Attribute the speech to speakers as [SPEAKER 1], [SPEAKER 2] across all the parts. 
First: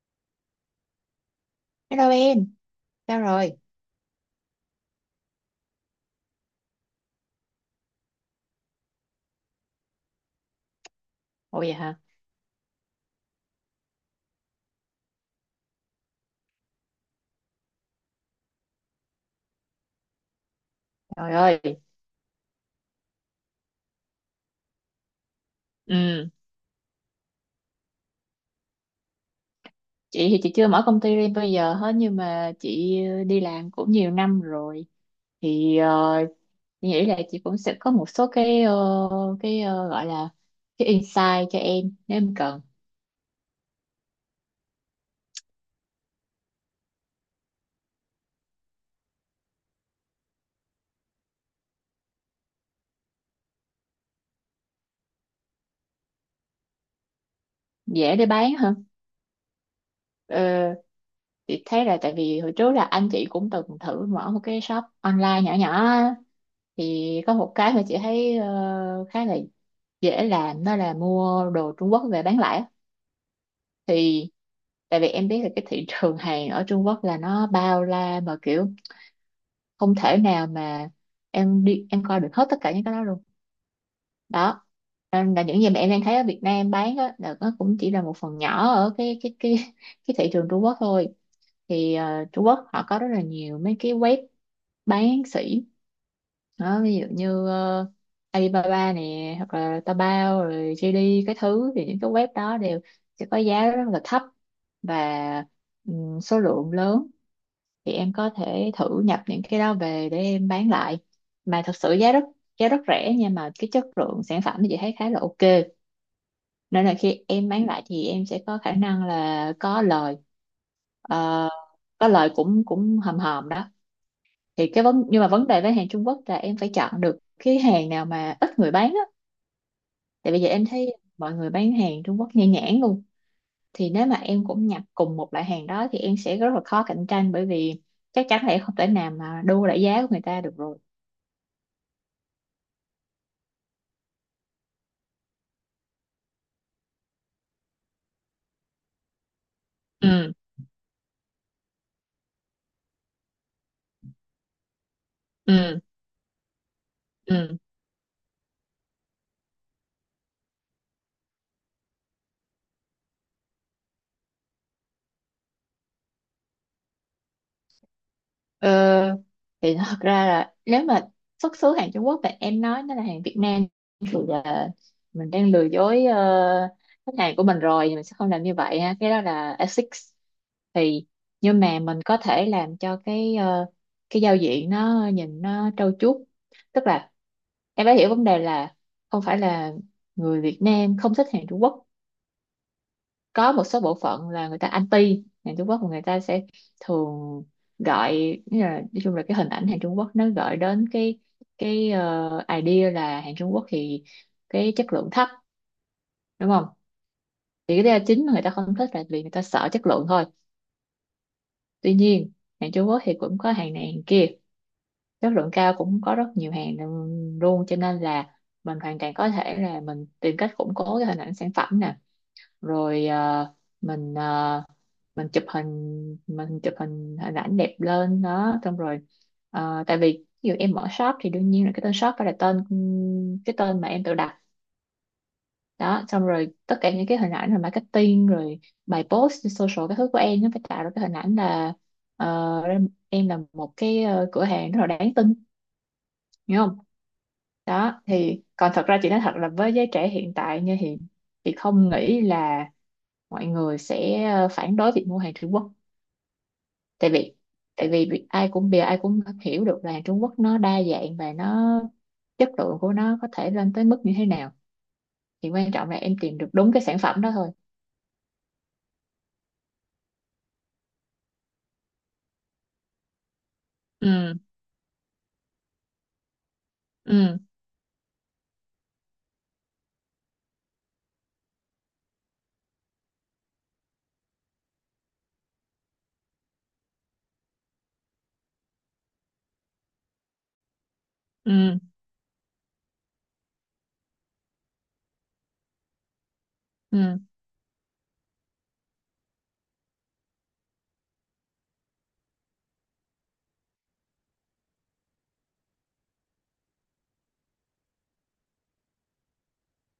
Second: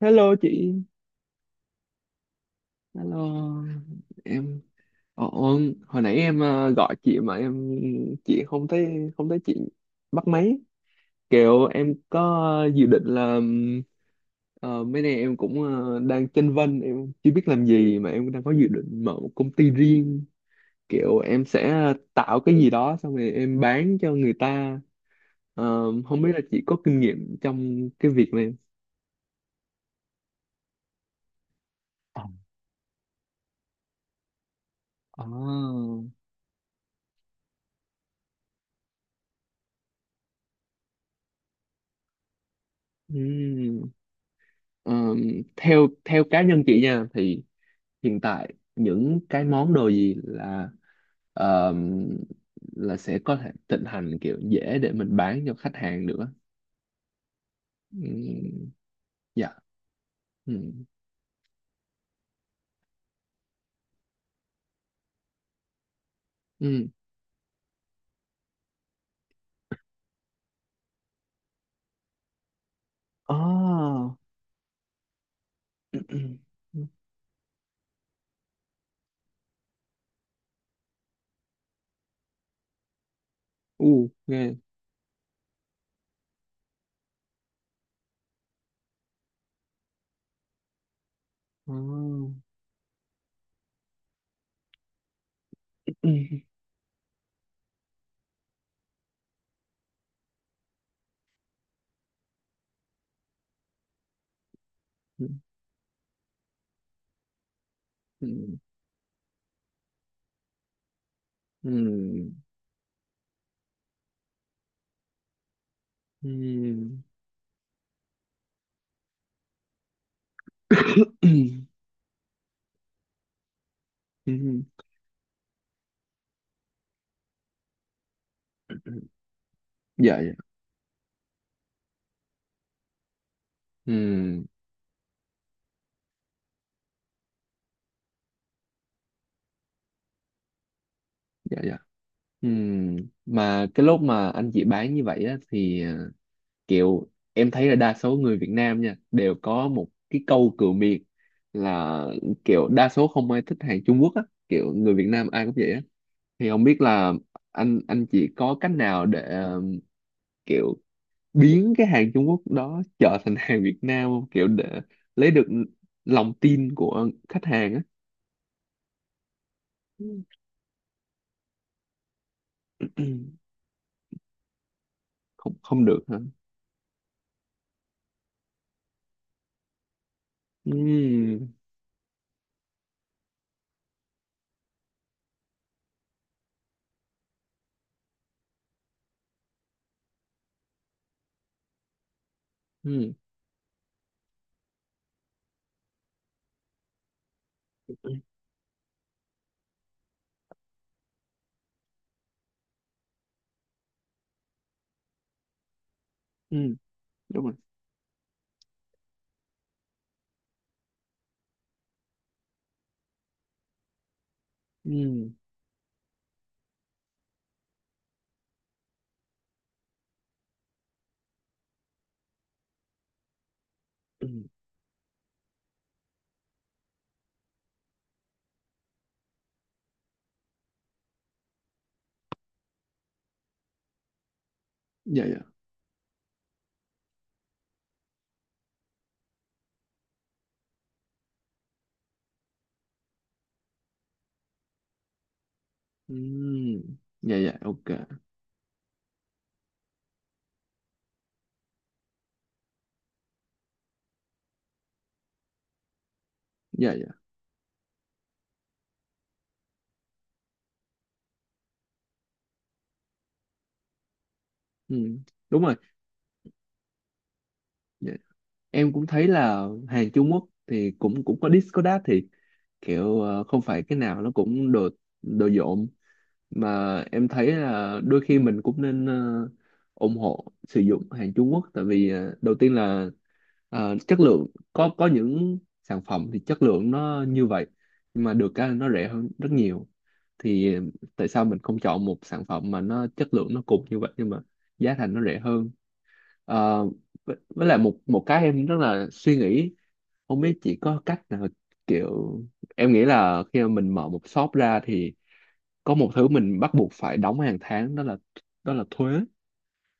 [SPEAKER 1] Hello chị,
[SPEAKER 2] Hello em,
[SPEAKER 1] hello
[SPEAKER 2] sao rồi?
[SPEAKER 1] em. Ồ, hồi nãy em gọi chị mà em chị không thấy chị bắt máy.
[SPEAKER 2] Ồ
[SPEAKER 1] Kiểu
[SPEAKER 2] vậy
[SPEAKER 1] em
[SPEAKER 2] hả?
[SPEAKER 1] có dự định là mấy nay em cũng đang chênh vênh, em chưa biết làm gì mà em đang có dự định mở một công ty riêng. Kiểu
[SPEAKER 2] Trời
[SPEAKER 1] em
[SPEAKER 2] ơi,
[SPEAKER 1] sẽ tạo cái gì đó xong rồi em bán cho người ta. Ờ, không
[SPEAKER 2] ừ,
[SPEAKER 1] biết là chị có kinh nghiệm trong cái việc này.
[SPEAKER 2] chị thì chị chưa mở công ty riêng bây giờ hết, nhưng
[SPEAKER 1] Ờ.
[SPEAKER 2] mà chị đi làm cũng nhiều năm rồi
[SPEAKER 1] Ờ.
[SPEAKER 2] thì
[SPEAKER 1] Không?
[SPEAKER 2] chị nghĩ là chị cũng sẽ có một số cái gọi là cái insight cho em nếu em cần.
[SPEAKER 1] Ờ, theo theo cá nhân chị nha thì hiện tại những cái món đồ gì là ờ, là sẽ có thể thịnh hành kiểu dễ để mình bán cho khách hàng được á.
[SPEAKER 2] Dễ để bán
[SPEAKER 1] Ừm,
[SPEAKER 2] hả?
[SPEAKER 1] dạ.
[SPEAKER 2] Ờ,
[SPEAKER 1] Ừm,
[SPEAKER 2] chị thấy là tại vì hồi trước là anh chị cũng từng thử mở một cái shop online nhỏ nhỏ á.
[SPEAKER 1] ừm.
[SPEAKER 2] Thì có một cái mà chị thấy khá là dễ làm, đó là mua đồ Trung Quốc về bán lẻ á.
[SPEAKER 1] Ờ.
[SPEAKER 2] Thì tại vì em biết là cái thị trường hàng ở Trung Quốc là nó bao la, mà kiểu không thể nào mà em đi em coi được hết tất cả những cái đó luôn
[SPEAKER 1] U nghe.
[SPEAKER 2] đó, nên là những gì mà em đang thấy ở Việt Nam bán á là nó cũng chỉ là một phần nhỏ ở cái thị trường Trung Quốc thôi.
[SPEAKER 1] Ờ.
[SPEAKER 2] Thì Trung Quốc họ có rất là nhiều mấy cái web bán sỉ, đó ví dụ như Alibaba nè, hoặc là Taobao rồi JD cái thứ, thì những cái web đó đều sẽ có giá rất là thấp
[SPEAKER 1] Ừm,
[SPEAKER 2] và số lượng lớn, thì em có
[SPEAKER 1] ừm,
[SPEAKER 2] thể thử nhập những cái đó về để em bán lại, mà thật sự giá rất
[SPEAKER 1] ừm,
[SPEAKER 2] giá rất rẻ, nhưng mà cái chất lượng sản phẩm thì chị thấy khá là ok, nên là
[SPEAKER 1] ừm.
[SPEAKER 2] khi em bán lại thì em sẽ có khả năng là có lời. Ờ, có lời cũng cũng hòm hòm đó.
[SPEAKER 1] Ừm,
[SPEAKER 2] Thì cái vấn nhưng mà vấn đề với hàng Trung Quốc là em phải chọn được cái hàng nào mà ít người bán á,
[SPEAKER 1] dạ dạ.
[SPEAKER 2] tại bây giờ em thấy mọi người bán hàng Trung Quốc nhan nhản luôn, thì nếu mà em
[SPEAKER 1] Ừm,
[SPEAKER 2] cũng nhập cùng một loại hàng đó thì em sẽ rất là khó cạnh tranh, bởi vì chắc chắn là em không thể nào mà đua lại giá của người ta được rồi.
[SPEAKER 1] dạ dạ. Ừm, mà cái lúc mà anh chị bán như vậy á, thì kiểu em thấy là đa số người Việt Nam nha đều có một cái
[SPEAKER 2] Ừ,
[SPEAKER 1] câu cửa miệng là kiểu đa số không ai thích hàng Trung Quốc á, kiểu người Việt Nam ai cũng vậy
[SPEAKER 2] ừ,
[SPEAKER 1] á. Thì không biết là
[SPEAKER 2] ừ.
[SPEAKER 1] anh chị có cách nào để kiểu biến cái hàng Trung Quốc đó trở thành hàng Việt Nam không, kiểu để lấy được lòng tin của khách hàng á.
[SPEAKER 2] Ờ, thì thật ra là nếu mà xuất xứ hàng Trung Quốc thì em nói nó là hàng Việt Nam thì là mình đang
[SPEAKER 1] Không
[SPEAKER 2] lừa
[SPEAKER 1] không được
[SPEAKER 2] dối
[SPEAKER 1] hả.
[SPEAKER 2] khách hàng của mình rồi, thì mình sẽ không làm như vậy ha, cái đó là ethics. Thì
[SPEAKER 1] Ừm,
[SPEAKER 2] nhưng mà mình có thể làm cho cái giao diện nó nhìn nó trau chuốt, tức là em phải hiểu vấn đề là không phải là người Việt Nam không thích hàng Trung Quốc,
[SPEAKER 1] ừm,
[SPEAKER 2] có một số bộ phận là người ta anti hàng Trung Quốc, và người ta sẽ thường gọi, nghĩa là, nói chung là cái hình ảnh hàng Trung Quốc nó gợi đến cái idea là hàng Trung Quốc thì cái chất lượng thấp, đúng không?
[SPEAKER 1] ừm, đúng rồi.
[SPEAKER 2] Thì cái lý do chính mà người ta không thích là vì người ta sợ chất lượng thôi, tuy nhiên hàng Trung Quốc thì cũng có hàng này hàng kia, chất
[SPEAKER 1] Ừ.
[SPEAKER 2] lượng cao cũng có rất nhiều hàng luôn, cho nên là mình hoàn toàn có thể là mình tìm cách củng cố cái hình ảnh sản phẩm nè, rồi mình
[SPEAKER 1] Ừ.
[SPEAKER 2] ờ, mình chụp hình, hình ảnh đẹp lên đó, xong rồi tại vì ví dụ em mở shop thì đương nhiên là cái tên shop phải là cái tên mà em tự đặt.
[SPEAKER 1] Dạ dạ.
[SPEAKER 2] Đó, xong rồi tất cả những cái hình ảnh rồi marketing rồi bài post trên social cái thứ của em nó phải tạo ra cái hình ảnh là ờ, em là một cửa hàng rất là đáng tin, hiểu không?
[SPEAKER 1] Ừ. Dạ dạ
[SPEAKER 2] Đó
[SPEAKER 1] ok.
[SPEAKER 2] thì còn thật ra chị nói thật là với giới trẻ hiện tại như hiện, chị không nghĩ là mọi người sẽ phản đối việc mua hàng Trung Quốc,
[SPEAKER 1] Dạ dạ.
[SPEAKER 2] tại vì ai cũng hiểu được là Trung Quốc nó đa dạng, và nó chất lượng của nó có thể lên tới mức như thế nào,
[SPEAKER 1] Ừ.
[SPEAKER 2] thì
[SPEAKER 1] Đúng
[SPEAKER 2] quan
[SPEAKER 1] rồi.
[SPEAKER 2] trọng là em tìm được đúng cái sản phẩm đó thôi.
[SPEAKER 1] Dạ. Em cũng thấy là hàng Trung Quốc thì cũng cũng có Discord thì kiểu không phải cái nào nó
[SPEAKER 2] Ừ,
[SPEAKER 1] cũng đồ đồ dộm, mà em
[SPEAKER 2] ừ,
[SPEAKER 1] thấy là đôi khi mình cũng nên ủng hộ sử dụng hàng Trung Quốc tại vì đầu tiên là chất lượng, có những sản phẩm thì chất lượng nó như vậy nhưng mà được cái là nó rẻ hơn rất nhiều. Thì tại sao mình không
[SPEAKER 2] ừ,
[SPEAKER 1] chọn một sản phẩm mà nó chất lượng nó cùng như vậy nhưng mà giá thành nó rẻ hơn. Ờ,
[SPEAKER 2] ừ,
[SPEAKER 1] với lại một một cái em rất là suy nghĩ, không biết chỉ có cách nào, kiểu em nghĩ là khi mà mình mở một shop ra thì có một thứ mình bắt buộc phải đóng hàng tháng đó là thuế.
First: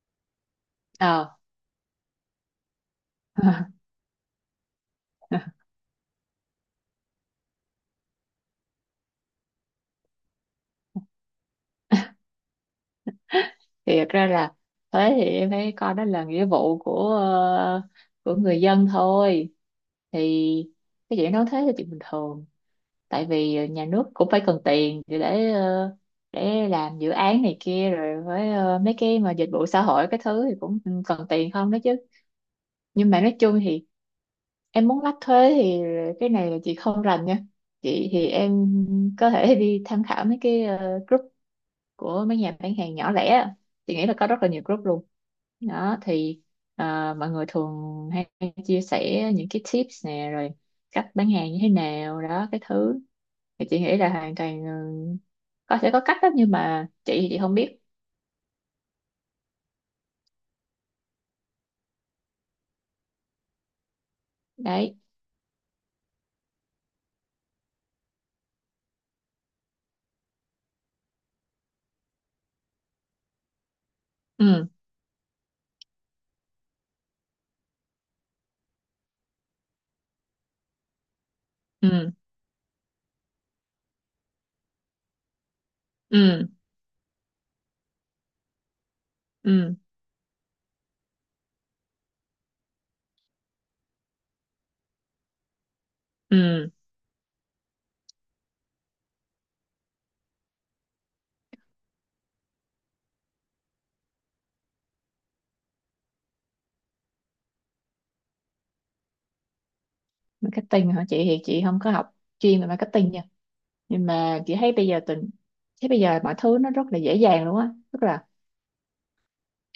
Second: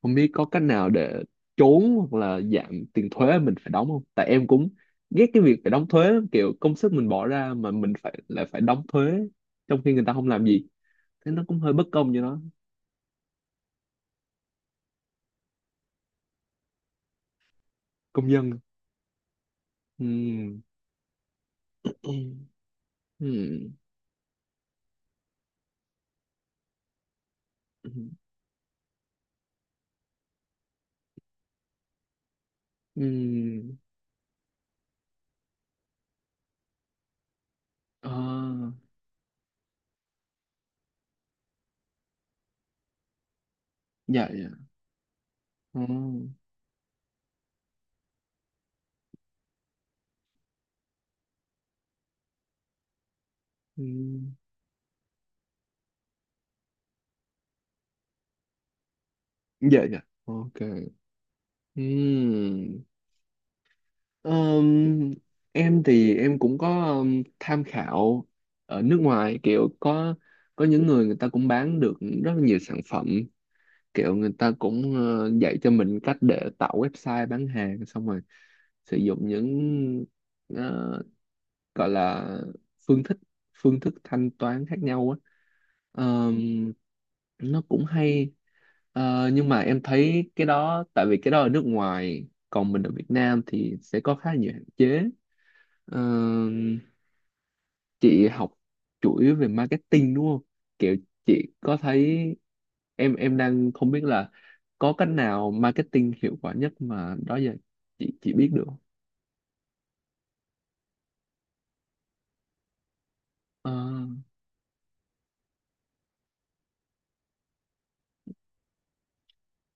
[SPEAKER 1] Không biết có cách nào để
[SPEAKER 2] ờ.
[SPEAKER 1] trốn hoặc là giảm tiền thuế mình phải đóng không, tại em cũng ghét cái việc phải đóng thuế lắm, kiểu công sức mình bỏ ra mà mình phải lại phải đóng thuế trong khi người ta không làm gì thế, nó cũng hơi bất công cho nó.
[SPEAKER 2] Thì thật ra là, thế thì em thấy coi đó là nghĩa vụ của
[SPEAKER 1] Công
[SPEAKER 2] của
[SPEAKER 1] dân.
[SPEAKER 2] người dân thôi,
[SPEAKER 1] Ừ.
[SPEAKER 2] thì cái chuyện nói thế là chuyện
[SPEAKER 1] Ừ.
[SPEAKER 2] bình thường, tại vì
[SPEAKER 1] Ừ.
[SPEAKER 2] nhà nước cũng phải cần tiền để để làm dự án này
[SPEAKER 1] Ừ.
[SPEAKER 2] kia rồi, với mấy cái mà dịch vụ xã hội cái thứ thì cũng ừ, cần tiền không đó chứ. Nhưng mà nói chung
[SPEAKER 1] Ừ.
[SPEAKER 2] thì em muốn lách thuế thì cái này là chị không rành nha, chị
[SPEAKER 1] À,
[SPEAKER 2] thì em có thể đi tham khảo mấy cái group của mấy nhà bán hàng nhỏ lẻ á. Chị nghĩ là có
[SPEAKER 1] dạ
[SPEAKER 2] rất là
[SPEAKER 1] dạ.
[SPEAKER 2] nhiều group luôn
[SPEAKER 1] Ờ.
[SPEAKER 2] đó. Thì mọi người thường hay chia sẻ những cái tips nè, rồi cách bán hàng như thế nào đó cái thứ, thì chị
[SPEAKER 1] Ừ.
[SPEAKER 2] nghĩ là hoàn toàn ừ, có, sẽ có cách đó, nhưng mà chị thì chị không biết.
[SPEAKER 1] Dạ dạ ok. Ừ.
[SPEAKER 2] Đấy.
[SPEAKER 1] Ờm, em thì em cũng có tham khảo ở nước ngoài kiểu có những người người ta cũng bán được rất là nhiều sản phẩm, kiểu người ta
[SPEAKER 2] Ừ,
[SPEAKER 1] cũng dạy cho mình cách để tạo website bán hàng xong rồi sử dụng những ờ, gọi
[SPEAKER 2] ừ,
[SPEAKER 1] là phương thức phương thức thanh toán khác nhau á.
[SPEAKER 2] ừ,
[SPEAKER 1] Ờm, nó cũng hay. Ờ, nhưng mà
[SPEAKER 2] ừ,
[SPEAKER 1] em thấy cái đó tại vì cái đó ở nước ngoài còn mình ở Việt Nam thì sẽ có khá nhiều hạn chế.
[SPEAKER 2] ừ.
[SPEAKER 1] Ờm, chị học chủ yếu về marketing đúng không, kiểu chị có thấy em đang không biết là có cách nào marketing hiệu quả nhất mà đó giờ chị biết được không?
[SPEAKER 2] Marketing hả? Chị thì chị không có học chuyên về marketing nha,
[SPEAKER 1] Ờ,
[SPEAKER 2] nhưng mà chị thấy bây giờ mọi thứ nó rất là dễ dàng luôn á, tức là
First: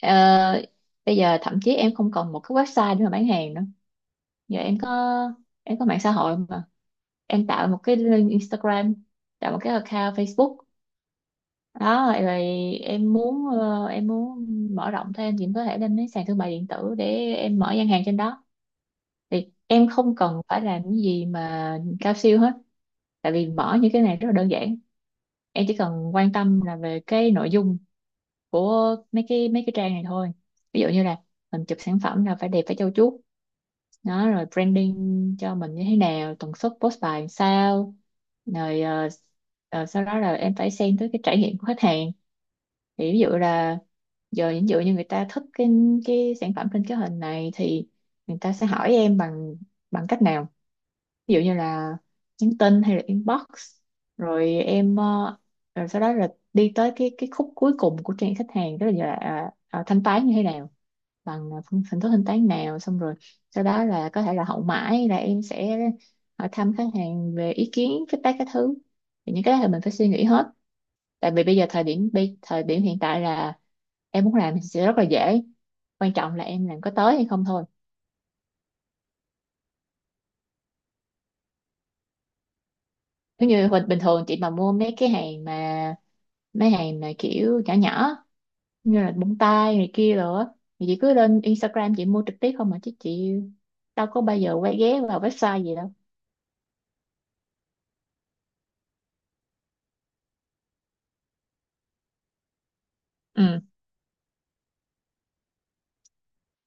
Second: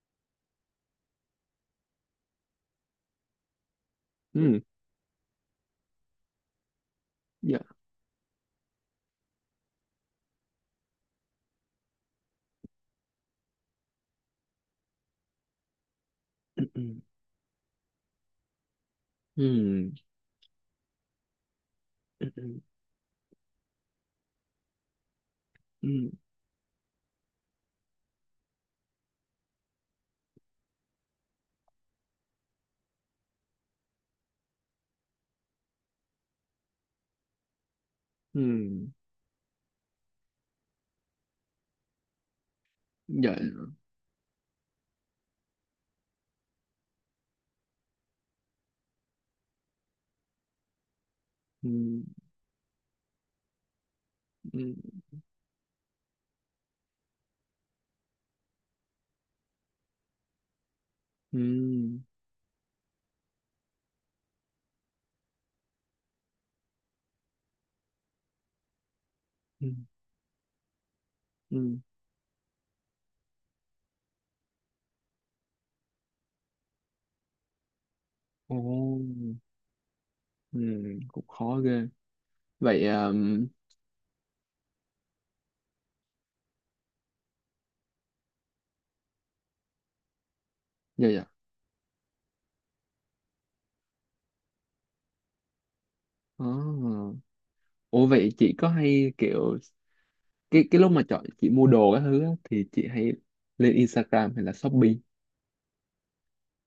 [SPEAKER 2] ờ, bây giờ thậm chí em không cần một cái website để mà bán hàng nữa. Giờ
[SPEAKER 1] ừ,
[SPEAKER 2] em có, em có mạng xã hội mà, em
[SPEAKER 1] dạ.
[SPEAKER 2] tạo một cái link Instagram, tạo một cái account Facebook, đó rồi em muốn mở rộng thêm thì em có thể lên mấy sàn thương mại
[SPEAKER 1] Ừ,
[SPEAKER 2] điện
[SPEAKER 1] ừ,
[SPEAKER 2] tử để em mở gian hàng trên đó, thì em
[SPEAKER 1] ừ,
[SPEAKER 2] không cần phải làm cái gì mà cao siêu hết,
[SPEAKER 1] ừ,
[SPEAKER 2] tại vì mở những cái này rất là đơn giản. Em chỉ
[SPEAKER 1] ừ.
[SPEAKER 2] cần quan tâm là về cái nội dung của mấy cái trang này thôi. Ví dụ như là mình chụp sản phẩm là phải đẹp phải trau chuốt, đó rồi branding cho mình như thế nào, tần suất post bài làm sao,
[SPEAKER 1] Ừ,
[SPEAKER 2] rồi sau đó là em phải xem tới cái trải nghiệm của khách hàng, thì ví dụ
[SPEAKER 1] dạ,
[SPEAKER 2] là giờ ví dụ như người ta thích cái sản phẩm trên cái hình này thì người ta sẽ hỏi em bằng, cách nào, ví dụ như
[SPEAKER 1] ừ,
[SPEAKER 2] là nhắn tin hay là inbox, rồi
[SPEAKER 1] ừ,
[SPEAKER 2] em rồi sau đó là đi tới cái khúc cuối cùng của trang khách hàng đó là, thanh toán như thế nào, bằng hình
[SPEAKER 1] ừ,
[SPEAKER 2] thức thanh toán nào, xong rồi sau đó là có thể là hậu mãi, là em sẽ hỏi thăm khách hàng về ý kiến feedback các thứ, thì những cái đó
[SPEAKER 1] ừ,
[SPEAKER 2] là mình phải suy nghĩ hết, tại vì bây giờ
[SPEAKER 1] ừ.
[SPEAKER 2] thời điểm hiện tại là em muốn làm thì sẽ rất là dễ, quan trọng là em làm có tới hay không thôi.
[SPEAKER 1] Ồ. Ừ. Cũng khó ghê. Vậy
[SPEAKER 2] Nếu như bình bình thường chị mà mua mấy cái hàng mà, kiểu nhỏ nhỏ như là bông tai này kia rồi á, thì chị
[SPEAKER 1] dạ
[SPEAKER 2] cứ
[SPEAKER 1] dạ.
[SPEAKER 2] lên Instagram chị mua trực tiếp không mà chứ, chị đâu có bao giờ quay ghé vào website gì đâu.
[SPEAKER 1] À. Ủa vậy chị có hay kiểu cái lúc mà chọn chị mua đồ các thứ á, thì chị hay
[SPEAKER 2] Ừ.
[SPEAKER 1] lên Instagram hay là Shopee?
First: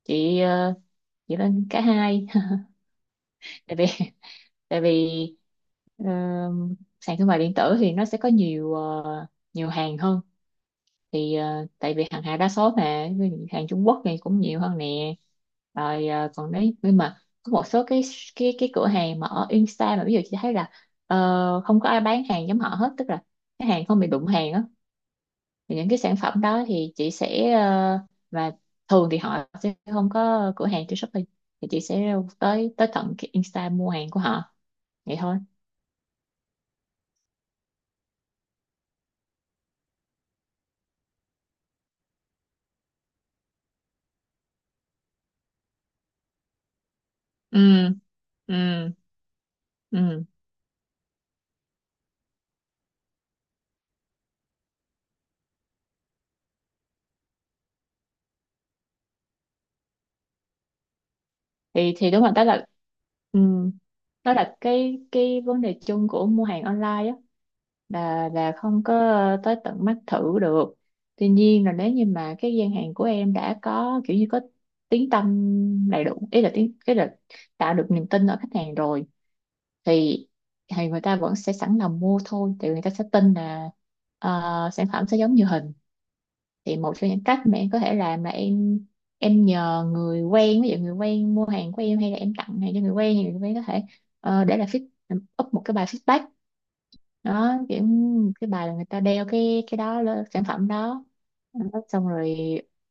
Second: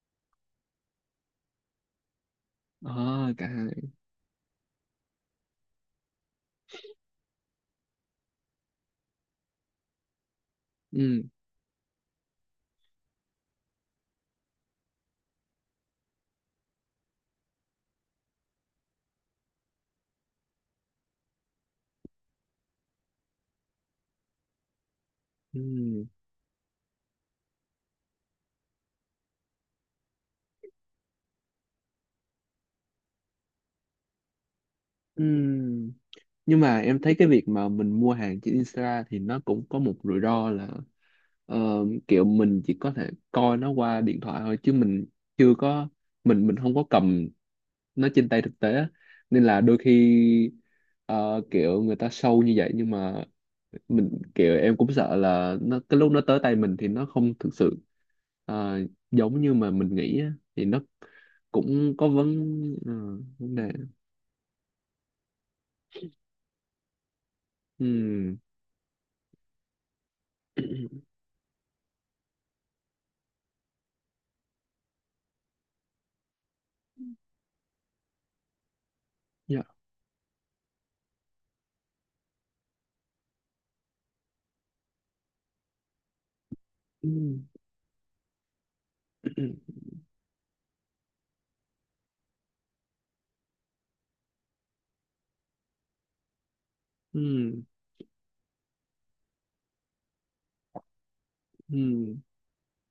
[SPEAKER 2] Chị dựa lên cả hai.
[SPEAKER 1] À cả
[SPEAKER 2] Tại
[SPEAKER 1] hai.
[SPEAKER 2] vì tại vì ờ, sàn thương mại điện tử thì nó sẽ có nhiều nhiều hàng hơn,
[SPEAKER 1] Ừ,
[SPEAKER 2] thì tại vì hàng Hà đa số mà ví dụ hàng Trung Quốc này cũng nhiều hơn nè, rồi còn đấy, nhưng mà có một số cái cửa hàng mà ở Insta, mà ví dụ chị thấy là không có ai bán hàng giống họ hết, tức là cái hàng không bị đụng hàng á,
[SPEAKER 1] ừ,
[SPEAKER 2] thì những cái sản phẩm đó thì chị sẽ và thường thì họ sẽ không có cửa hàng trên Shopee, thì chị sẽ tới tới tận cái Insta mua hàng của họ, vậy
[SPEAKER 1] ừ,
[SPEAKER 2] thôi.
[SPEAKER 1] nhưng mà em thấy cái việc mà mình mua hàng trên Insta thì nó cũng có một rủi ro là ờ, kiểu mình chỉ có thể coi nó qua điện thoại thôi chứ mình chưa có, mình không có cầm
[SPEAKER 2] Ừ,
[SPEAKER 1] nó trên tay
[SPEAKER 2] ừ,
[SPEAKER 1] thực tế á. Nên là đôi
[SPEAKER 2] ừ.
[SPEAKER 1] khi kiểu người ta show như vậy nhưng mà mình kiểu em cũng sợ là nó cái lúc nó tới tay mình thì nó không thực sự ờ, giống như mà mình nghĩ á. Thì nó
[SPEAKER 2] thì
[SPEAKER 1] cũng có
[SPEAKER 2] thì đúng rồi,
[SPEAKER 1] vấn,
[SPEAKER 2] đó là
[SPEAKER 1] ờ,
[SPEAKER 2] ừ,
[SPEAKER 1] vấn đề.
[SPEAKER 2] đó là cái vấn đề chung của mua hàng online á,
[SPEAKER 1] Ừ.
[SPEAKER 2] là không có tới tận mắt thử được. Tuy nhiên là nếu như mà cái gian hàng của em đã có kiểu như có tiếng tăm đầy đủ, ý là tiếng cái là tạo được niềm tin ở khách hàng rồi,
[SPEAKER 1] Dạ.
[SPEAKER 2] thì thì người ta vẫn sẽ sẵn lòng mua thôi, thì người ta sẽ tin là ờ, sản phẩm sẽ giống như hình. Thì một
[SPEAKER 1] Ừ.
[SPEAKER 2] trong những cách mà em có thể làm là em nhờ người quen, ví dụ người quen mua hàng của em hay là em tặng hàng cho người quen thì người quen có thể để là up một cái bài feedback,
[SPEAKER 1] Ừ.
[SPEAKER 2] đó kiểu cái bài là người ta đeo cái đó lên sản phẩm đó. Đó, xong
[SPEAKER 1] Ừ.
[SPEAKER 2] rồi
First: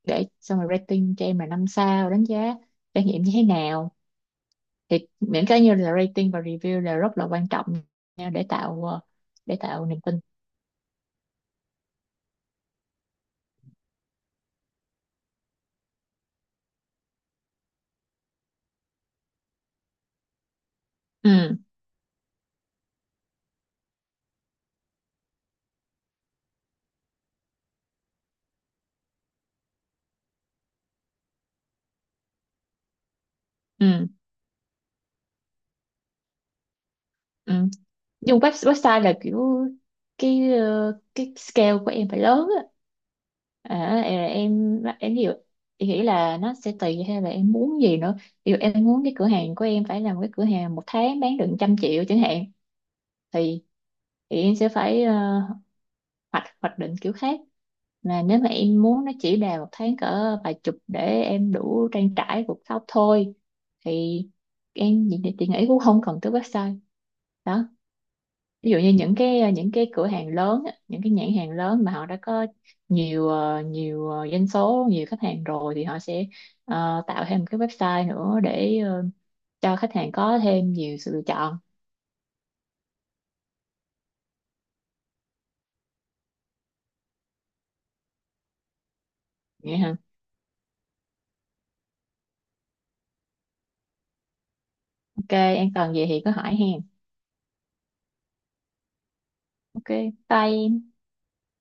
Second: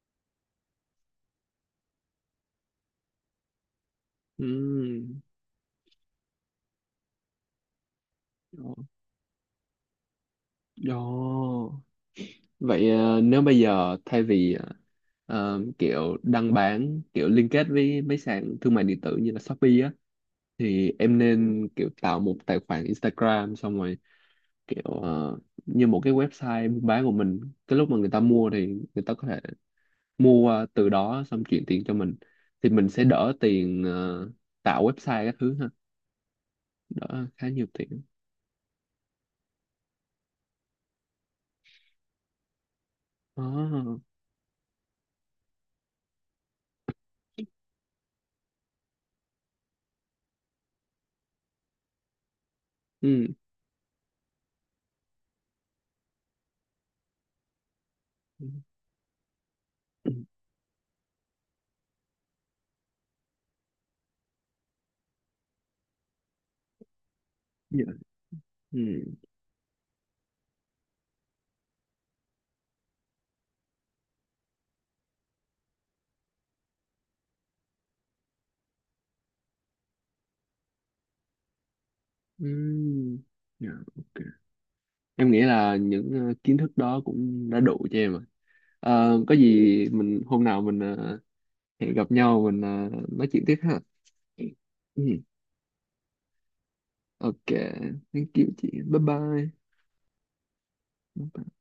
[SPEAKER 2] để, xong rồi rating cho em là 5 sao, đánh giá trải nghiệm như thế nào, thì
[SPEAKER 1] Ừ.
[SPEAKER 2] những cái như là rating và review là rất là quan trọng nha, để
[SPEAKER 1] Đó.
[SPEAKER 2] tạo để tạo niềm tin.
[SPEAKER 1] Đó. Vậy nếu bây giờ thay vì kiểu đăng bán kiểu liên kết với mấy sàn thương mại điện tử như là Shopee á, thì em
[SPEAKER 2] Ừ,
[SPEAKER 1] nên kiểu tạo một tài khoản Instagram xong rồi kiểu như một cái website buôn bán của mình, cái lúc mà người ta mua thì người ta có thể mua qua từ đó xong chuyển tiền cho mình, thì mình sẽ đỡ tiền
[SPEAKER 2] ừ,
[SPEAKER 1] tạo website các thứ ha, đỡ khá
[SPEAKER 2] ừ.
[SPEAKER 1] nhiều tiền.
[SPEAKER 2] Nhưng website là kiểu cái scale của em phải lớn á.
[SPEAKER 1] Đó.
[SPEAKER 2] Ví dụ em nghĩ là nó sẽ tùy hay là em muốn gì nữa, ví dụ em muốn cái cửa hàng của em phải làm cái cửa hàng một tháng bán được 100 triệu chẳng hạn,
[SPEAKER 1] Ừ.
[SPEAKER 2] thì thì em sẽ phải hoạch hoạch định kiểu khác. Là nếu
[SPEAKER 1] Ừ.
[SPEAKER 2] mà em muốn nó chỉ đà một tháng cỡ vài chục để em đủ trang trải cuộc sống thôi, thì chị nghĩ cũng không cần tới website đó.
[SPEAKER 1] Dạ.
[SPEAKER 2] Ví dụ
[SPEAKER 1] Ừ.
[SPEAKER 2] như những cái cửa hàng lớn á, những cái nhãn hàng lớn mà họ đã có nhiều doanh số, nhiều khách hàng rồi, thì họ sẽ tạo thêm một cái website nữa để cho khách hàng có thêm nhiều sự lựa chọn.
[SPEAKER 1] Ừm, dạ, ok. Em nghĩ là những kiến thức đó cũng đã đủ cho em rồi. Ờ, có
[SPEAKER 2] Vậy
[SPEAKER 1] gì
[SPEAKER 2] hả?
[SPEAKER 1] mình hôm nào mình hẹn gặp nhau mình nói chuyện tiếp ha. Ừm,
[SPEAKER 2] Ok, em cần gì thì cứ hỏi hàng.
[SPEAKER 1] ok, thank you chị. Bye bye.
[SPEAKER 2] Ok, bye em.
[SPEAKER 1] Bye bye.